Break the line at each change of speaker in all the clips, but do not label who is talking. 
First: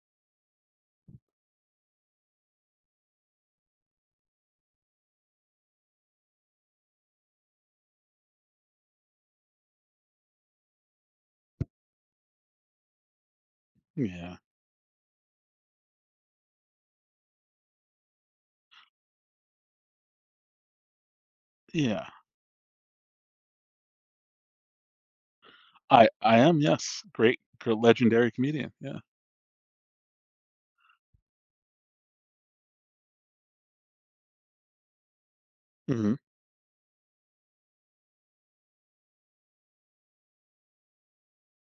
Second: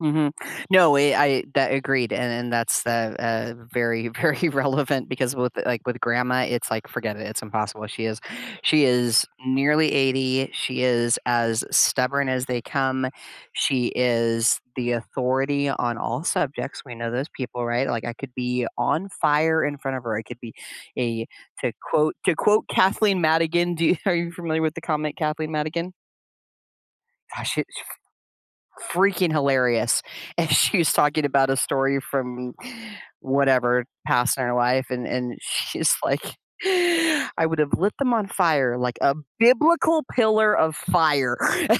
Mhm. No, we I, that I agreed, and and that's the uh, very, very relevant because with like with grandma, it's like forget it, it's impossible. She is she is nearly 80. She is as stubborn as they come. She
Yeah.
is the authority on all subjects. We know those people, right? Like I could be on fire in front of her. I could be a to
Yeah.
quote to quote Kathleen Madigan do you are you familiar with the comic Kathleen Madigan?
I I am, yes, great,
Uh, she's
gre legendary comedian,
f
yeah.
freaking hilarious and she's talking about a story from whatever past in her life and and she's
Mhm.
like, "I would've lit them on fire like a biblical pillar of fire."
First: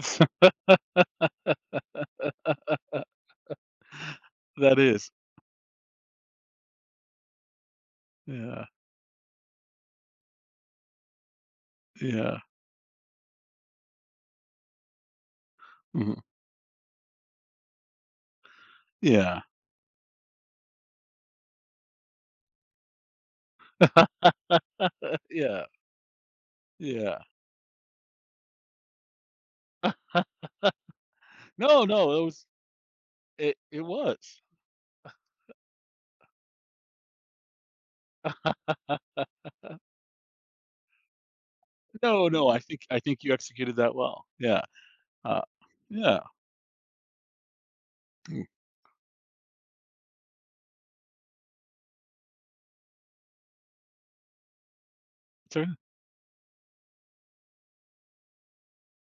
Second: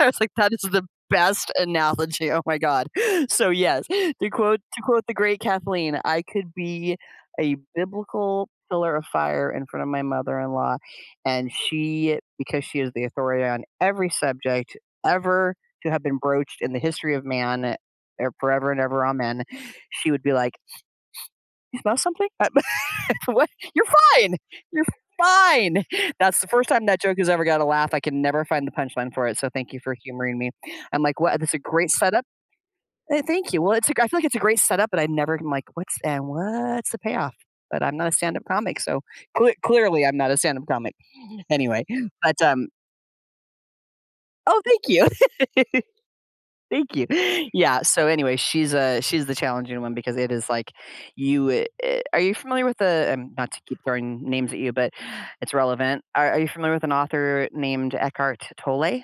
I was like, "That is the best analogy." Oh my God. So yes, to quote
That
to quote
is.
the great Kathleen, I could be a "biblical
Yeah.
pillar of fire" in front of my mother-in-law, and she-
Yeah.
because she is the authority on every subject ever to have been
Mhm.
broached in the history of man, eh, forever and ever,
Yeah.
amen- she would be like, "You smell something? For what? You're fine. You're
Yeah.
fine." That's the first time that joke
Yeah.
has ever got a laugh. I can never find the punchline for it, so thank you for humoring me. I'm like, "What this is a
No,
great
no, it
setup."
was
Eh, thank
it
you. Well,
it
it's lik I feel like it's a
was.
great setup, but I never like, what's and what's the payoff? But I'm not a stand-up comic, so cle clearly I'm not a stand-up comic. Anyway,
No,
but,
no, I
um
think, I think you executed that well,
Oh,
yeah.
thank you!
Uh, yeah.
Thank you. Yeah, so anyway,
Mm.
she's, uh, she's the challenging one because it is like, you, eh eh, are you familiar with the, um, not to keep throwing names at you, but it's
True.
relevant. Are are you familiar with an author named Eckhart Tolle?